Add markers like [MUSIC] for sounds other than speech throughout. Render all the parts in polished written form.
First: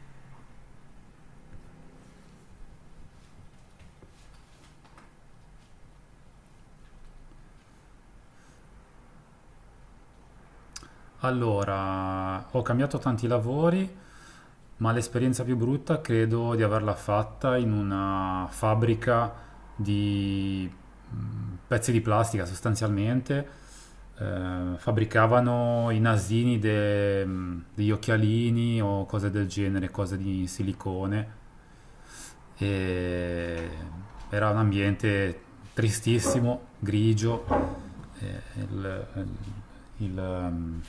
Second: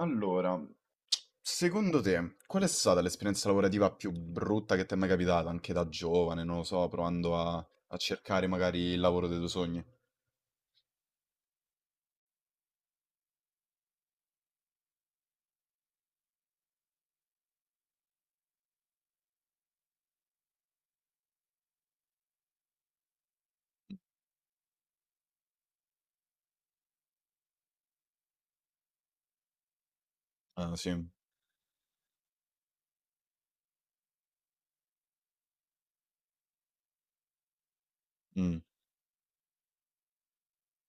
Allora, secondo te, qual è stata l'esperienza lavorativa più brutta che ti è mai capitata, anche da giovane, non lo so, provando a cercare magari il lavoro dei tuoi sogni? Allora, ho cambiato tanti lavori, ma l'esperienza più brutta credo di averla fatta in una fabbrica di pezzi di plastica sostanzialmente. Fabbricavano i nasini degli occhialini o cose del genere, cose di Ah, sì. silicone. E era un ambiente tristissimo, grigio. eh, Mm. il- il- il-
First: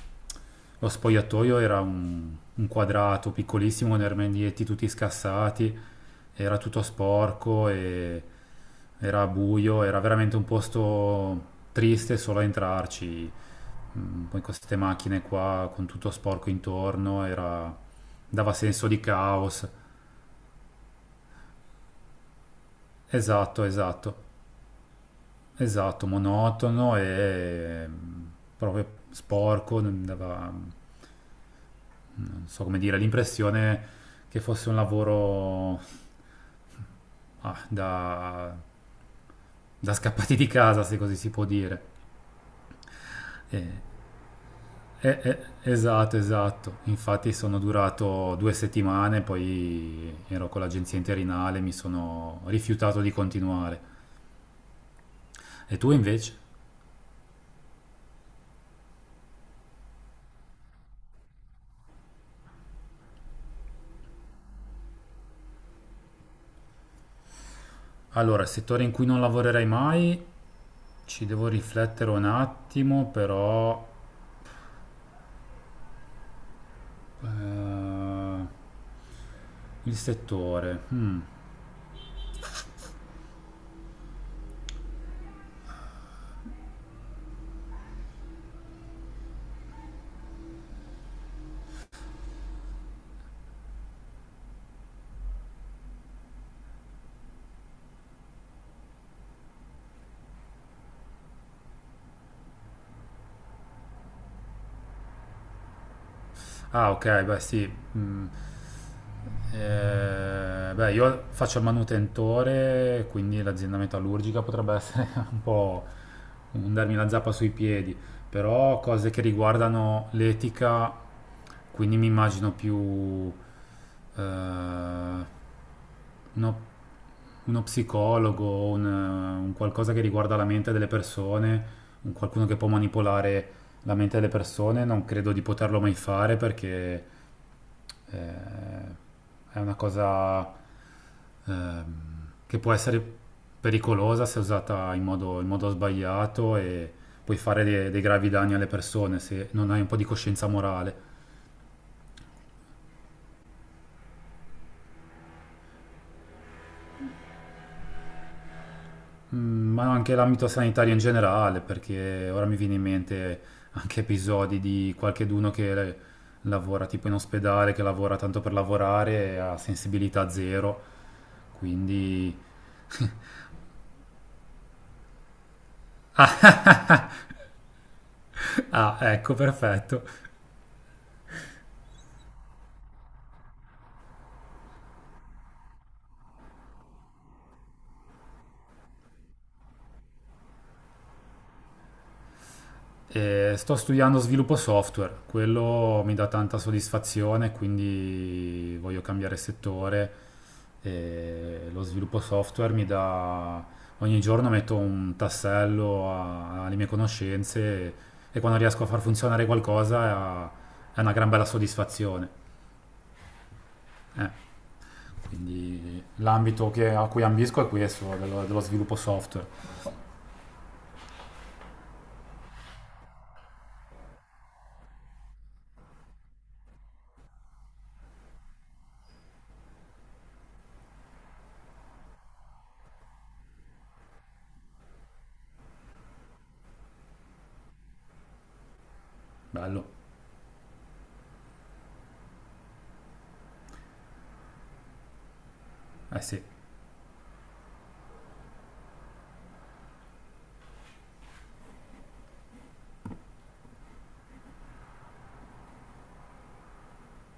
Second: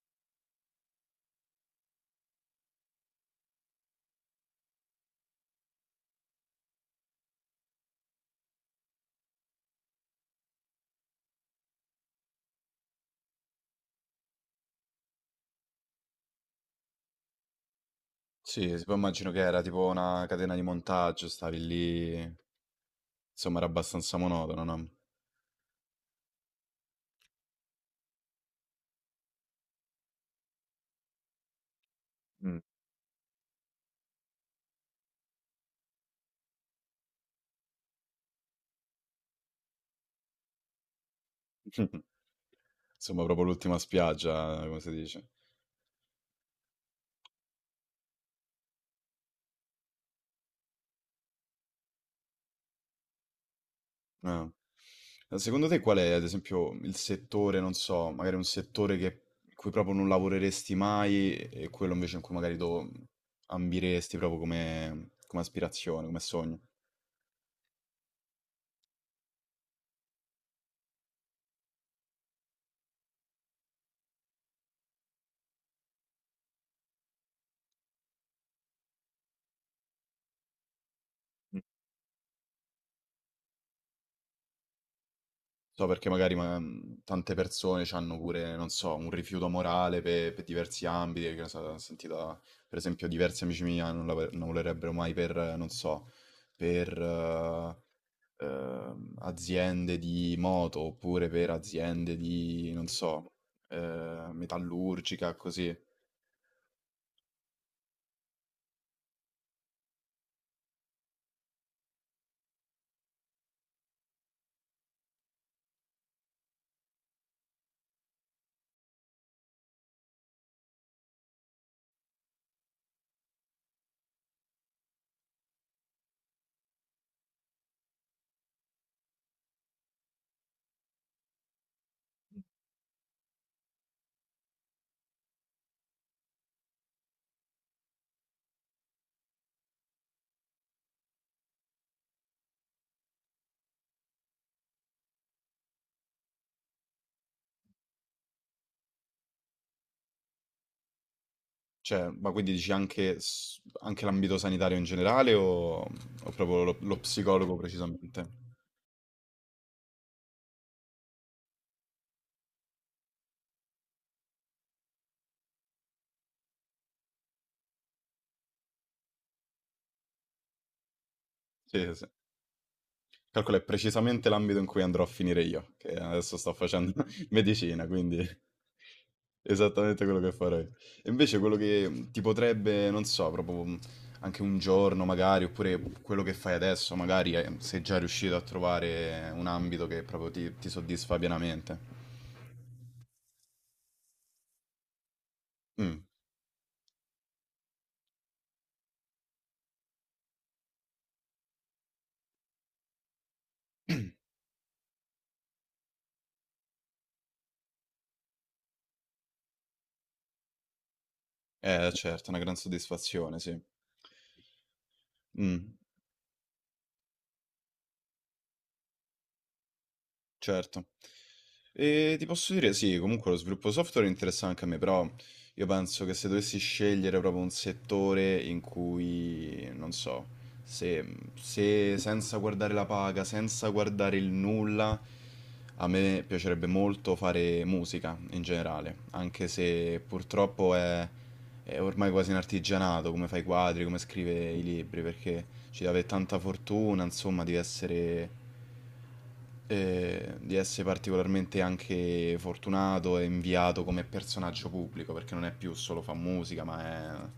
lo spogliatoio era un quadrato piccolissimo con i armadietti tutti scassati. Era tutto sporco, e era buio, era veramente un posto triste solo a entrarci. Poi con queste macchine qua, con tutto sporco intorno, dava Sì, sì, senso poi di immagino che era caos. tipo una catena di montaggio, stavi lì, insomma, Esatto, era esatto, abbastanza monotono, no? esatto, monotono e proprio sporco. Non dava, non Mm. so come dire, l'impressione che fosse un lavoro ah, da, da scappati di casa, se così si può dire. [LAUGHS] Insomma, proprio l'ultima E spiaggia, come si Eh, dice. eh, esatto, esatto. Infatti sono durato 2 settimane, poi ero con l'agenzia interinale, mi sono rifiutato di continuare. Ah. Secondo E te tu qual è, ad invece? esempio, il settore, non so, magari un settore che, in cui proprio non lavoreresti mai e quello invece in cui magari tu ambiresti proprio come, come aspirazione, come sogno? Allora, settore in cui non lavorerai mai, ci devo riflettere un attimo, eh, il settore. Hmm. So perché magari tante persone hanno pure, non so, un rifiuto morale per diversi ambiti, che ne so, ho sentito, per esempio, diversi amici miei non, non lavorerebbero mai per, non so, per, aziende di moto oppure per aziende di, non so, metallurgica, così. Ah, ok, beh, sì. Mm. Beh, io faccio il manutentore, quindi l'azienda metallurgica potrebbe essere [LAUGHS] un po' un darmi la zappa sui piedi, però cose che riguardano l'etica. Quindi mi immagino più, eh, uno, uno psicologo, un qualcosa che riguarda la mente delle persone, un qualcuno che può manipolare la mente delle persone. Non credo di poterlo mai fare, perché è una cosa ehm, che può essere pericolosa se usata in modo sbagliato, e puoi fare dei gravi danni alle persone se non hai un po' di coscienza morale. Cioè, ma quindi dici anche, anche l'ambito sanitario in generale o proprio lo, lo psicologo precisamente? Ma anche l'ambito sanitario in generale, perché ora mi viene in mente anche episodi di qualcheduno che lavora tipo in ospedale, che lavora tanto per lavorare e ha sensibilità zero, Sì, sì, sì. quindi... [LAUGHS] Calcola, è precisamente l'ambito in cui andrò a finire io, che adesso sto facendo [LAUGHS] medicina, quindi Ah, [LAUGHS] ecco, esattamente perfetto. quello che farei. E invece quello che ti potrebbe, non so, proprio anche un giorno magari, oppure quello che fai adesso, magari sei già riuscito a trovare un ambito che proprio ti soddisfa pienamente. E sto studiando sviluppo software, Mm, quello mi dà tanta soddisfazione, quindi voglio cambiare settore. E lo sviluppo software mi dà... Ogni giorno metto un tassello alle mie conoscenze, e quando riesco a far funzionare qualcosa è una gran bella certo, è soddisfazione. una gran soddisfazione, sì. Eh, Mm. quindi l'ambito a cui ambisco è questo, dello sviluppo software. Certo. E ti posso dire, sì, comunque lo sviluppo software interessa anche a me, però io penso che se dovessi scegliere proprio un settore in cui, non so, se, se senza guardare la paga, senza guardare il nulla, a me piacerebbe molto fare musica in generale, anche Bello, se purtroppo è ormai quasi un artigianato, come fa i quadri, come scrive i libri, perché ci deve eh tanta sì, fortuna, insomma, di essere particolarmente anche fortunato e inviato come personaggio pubblico, perché non è più solo fa musica, ma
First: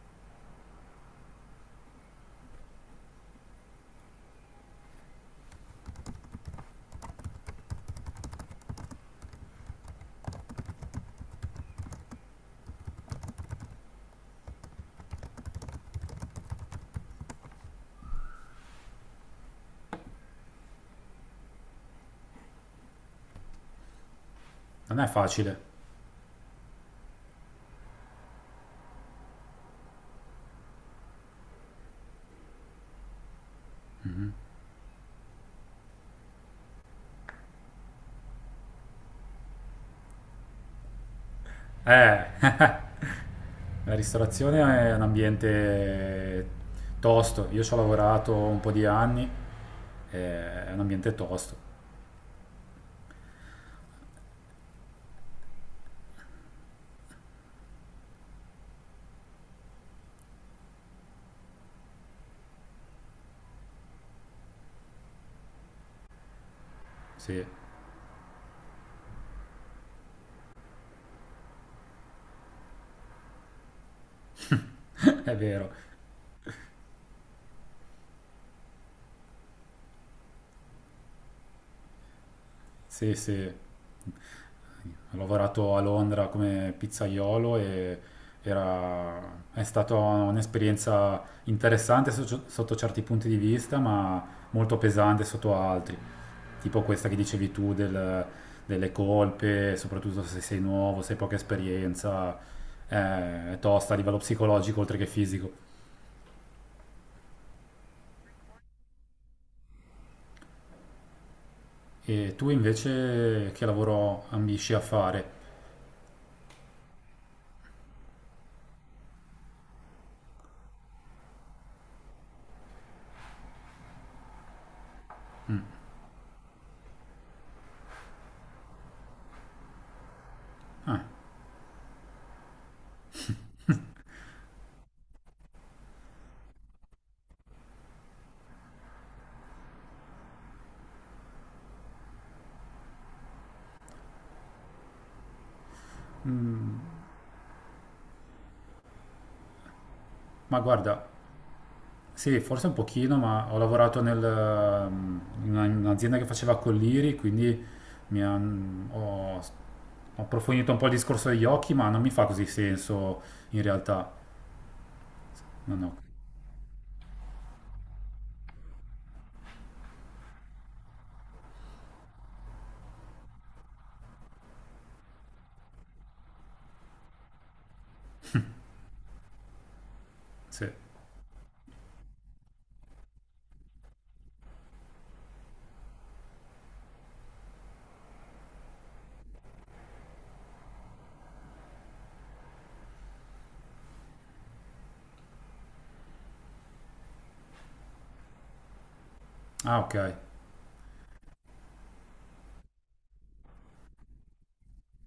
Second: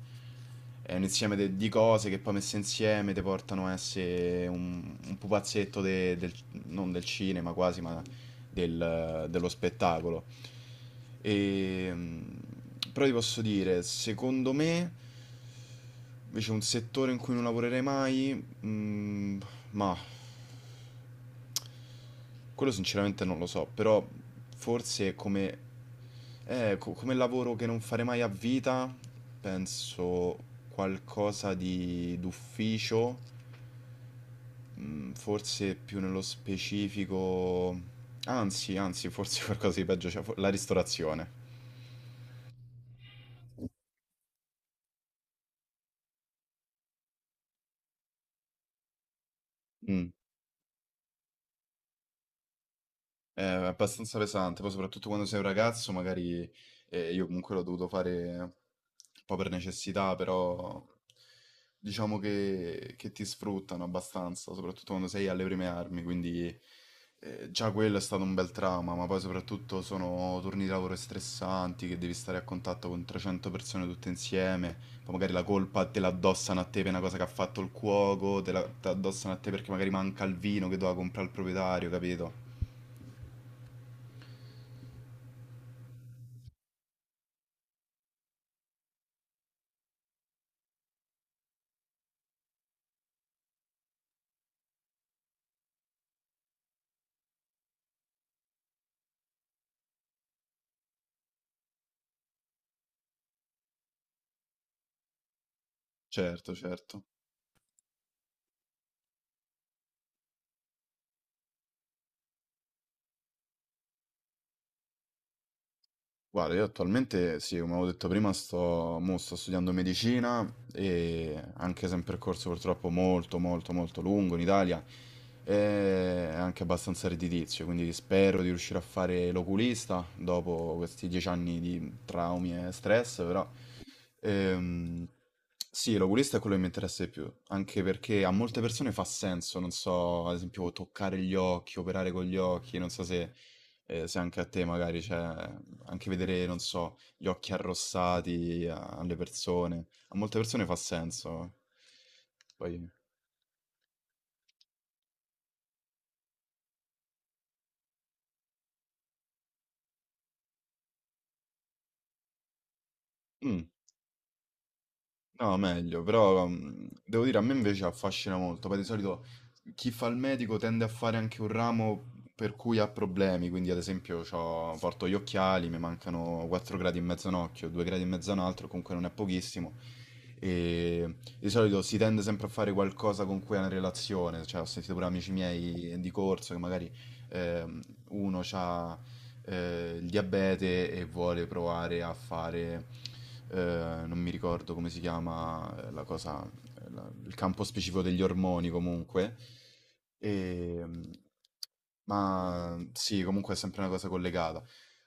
è un insieme di cose che poi messe insieme ti portano a essere un pupazzetto del, non del cinema quasi, ma dello spettacolo. E, mm, però ti posso dire, secondo me, invece un settore in cui non lavorerei mai, mm, ma quello sinceramente non lo so, però non è forse come, facile. Come lavoro che non farei mai a vita, penso qualcosa di d'ufficio, mm, forse più nello specifico, anzi, forse [LAUGHS] qualcosa di peggio, cioè la ristorazione. Eh, [LAUGHS] la ristorazione è un ambiente tosto. Io ci ho lavorato un po' di anni, Mm. È un ambiente tosto. È abbastanza pesante, poi soprattutto quando sei un ragazzo, magari io comunque l'ho dovuto fare un po' per necessità, però diciamo che ti sfruttano abbastanza, soprattutto quando sei alle prime armi, quindi Sì, [LAUGHS] già quello è stato un bel trauma, ma poi soprattutto sono turni di lavoro stressanti, che devi stare a contatto con 300 persone tutte insieme, poi magari è la vero. colpa te la addossano a te per una cosa che ha fatto il cuoco, te la addossano a te perché magari manca il vino che doveva comprare il proprietario, capito? Sì, sì. Ho lavorato a Londra come pizzaiolo, e è stata un'esperienza interessante sotto certi punti di vista, ma molto pesante sotto altri. Tipo questa che dicevi tu delle colpe, soprattutto se sei nuovo, se hai poca esperienza, è tosta a livello psicologico oltre che fisico. Certo, certo. E tu invece che lavoro ambisci a fare? Guarda, io attualmente, sì, come avevo detto prima, sto, mo sto studiando medicina e anche se è un percorso purtroppo molto, molto, molto lungo in Italia e anche abbastanza redditizio, quindi spero di riuscire a fare l'oculista dopo questi 10 anni di traumi e stress, però ehm, sì, l'oculista è quello che mi interessa di più, anche perché a molte persone fa senso, non so, ad esempio toccare gli occhi, operare con gli occhi, non so se eh, se anche a te magari c'è, anche vedere, non so, gli occhi arrossati alle persone, a molte Ma persone fa guarda, senso. sì, forse un Poi... pochino, ma ho lavorato in un'azienda che faceva colliri, quindi ho approfondito un po' il discorso degli occhi, ma non mi fa così senso in Mm. realtà. No, No, no, meglio, però devo dire, a me invece affascina molto, poi di solito chi fa il medico tende a fare anche un ramo per cui ha problemi, quindi ad esempio porto gli occhiali, mi mancano 4 gradi e mezzo a un occhio, 2 gradi e mezzo a un altro, comunque non è pochissimo, sì. e di solito si tende sempre a fare qualcosa con cui ha una relazione, cioè ho sentito pure amici miei di corso che magari ehm, uno ha il diabete e vuole provare a fare, eh, non mi ricordo come si chiama la cosa, il campo specifico degli ormoni comunque. Ah, ok, E, ma sì, comunque è sempre una cosa collegata.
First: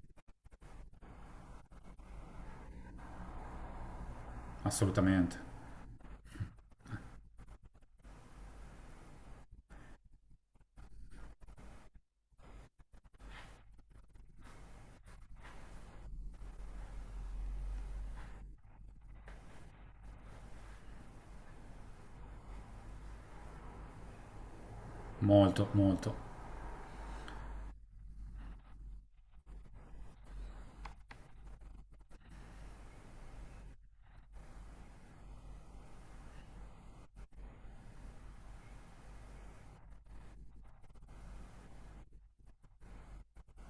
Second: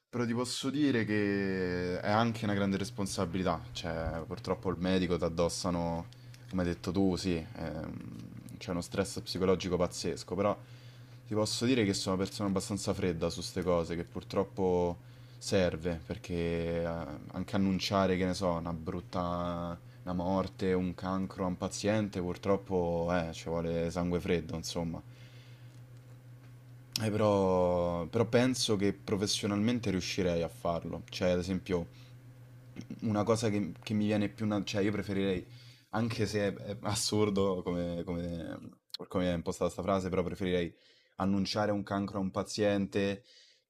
Però ti posso dire che è anche una grande responsabilità, cioè purtroppo il medico ti assolutamente. addossano come hai detto tu, sì, c'è uno stress psicologico pazzesco, però ti posso dire che sono una persona abbastanza fredda su queste cose, che purtroppo serve, perché eh, anche annunciare, che ne so, una brutta, una morte, un cancro a un paziente, purtroppo ci vuole sangue freddo, insomma. Molto, molto. Però penso che professionalmente riuscirei a farlo, cioè ad esempio una cosa che mi viene più... cioè io preferirei, anche se è, è assurdo come, come, come è impostata sta frase, però preferirei annunciare un cancro a un paziente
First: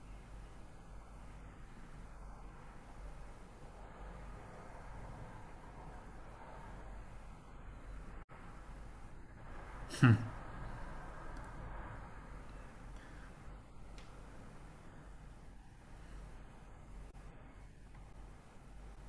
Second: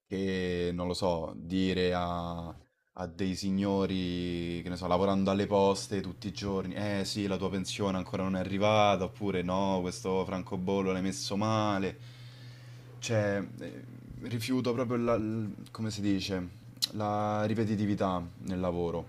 che, non lo so, dire a, a dei signori, che ne so, lavorando alle poste tutti i giorni, eh sì, la tua pensione ancora non è arrivata, oppure no, questo francobollo l'hai messo male. Cioè, rifiuto proprio la, come si dice? La ripetitività nel lavoro,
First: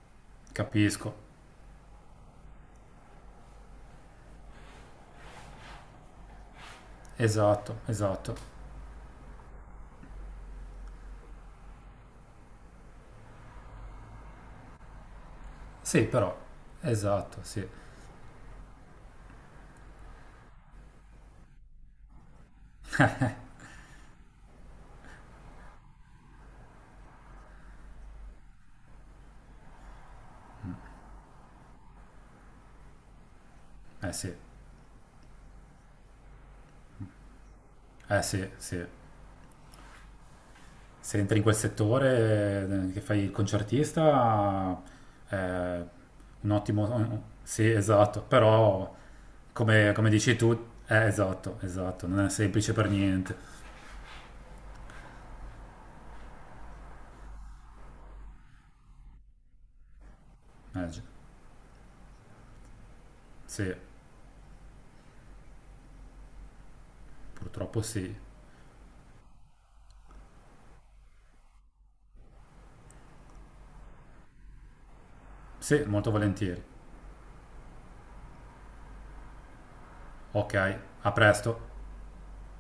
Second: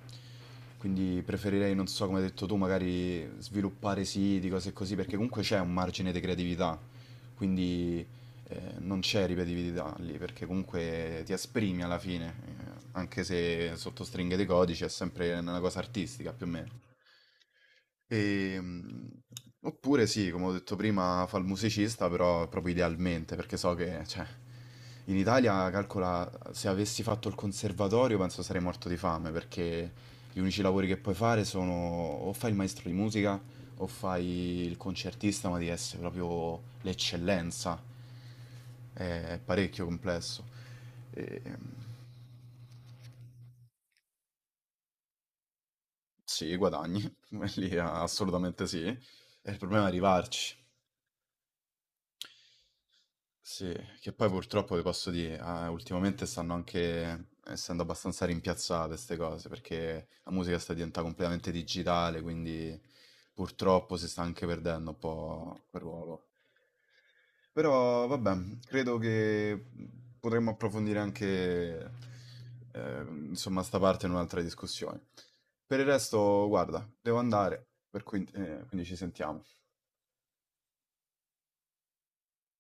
Capisco. quindi preferirei, non so come hai detto tu, magari sviluppare siti, cose così, perché comunque c'è un margine di creatività, Esatto, quindi esatto. Non c'è ripetitività lì, perché comunque ti esprimi alla fine, anche se sotto stringhe di codice è sempre una cosa Sì, artistica però. più o meno. Esatto, sì. Ehm, oppure sì, come ho detto prima, fa il musicista, però proprio idealmente, perché so che, cioè, in Italia, calcola, se avessi fatto il conservatorio penso sarei morto di fame, perché gli unici lavori che puoi fare sono o fai il maestro di musica o Eh sì. fai il concertista, ma devi essere proprio l'eccellenza. Eh sì, sì. È è parecchio complesso. Se entri in quel Ehm, settore, che fai il concertista, eh, sì, guadagni, [LAUGHS] Sì, quelli esatto. assolutamente sì. Però, E il problema è come dici tu, arrivarci. Esatto, esatto. Non è semplice per niente. Sì, che poi purtroppo vi posso dire, ah, ultimamente stanno anche essendo abbastanza rimpiazzate queste cose, perché la musica sta Eh, gi- diventando completamente digitale, quindi sì, purtroppo si sta anche perdendo un po' quel ruolo. purtroppo Però sì. vabbè, credo che potremmo approfondire anche insomma sta parte in un'altra discussione. Per Sì, il molto resto, volentieri. guarda, devo andare, per cui, quindi ci sentiamo. Ok, a presto.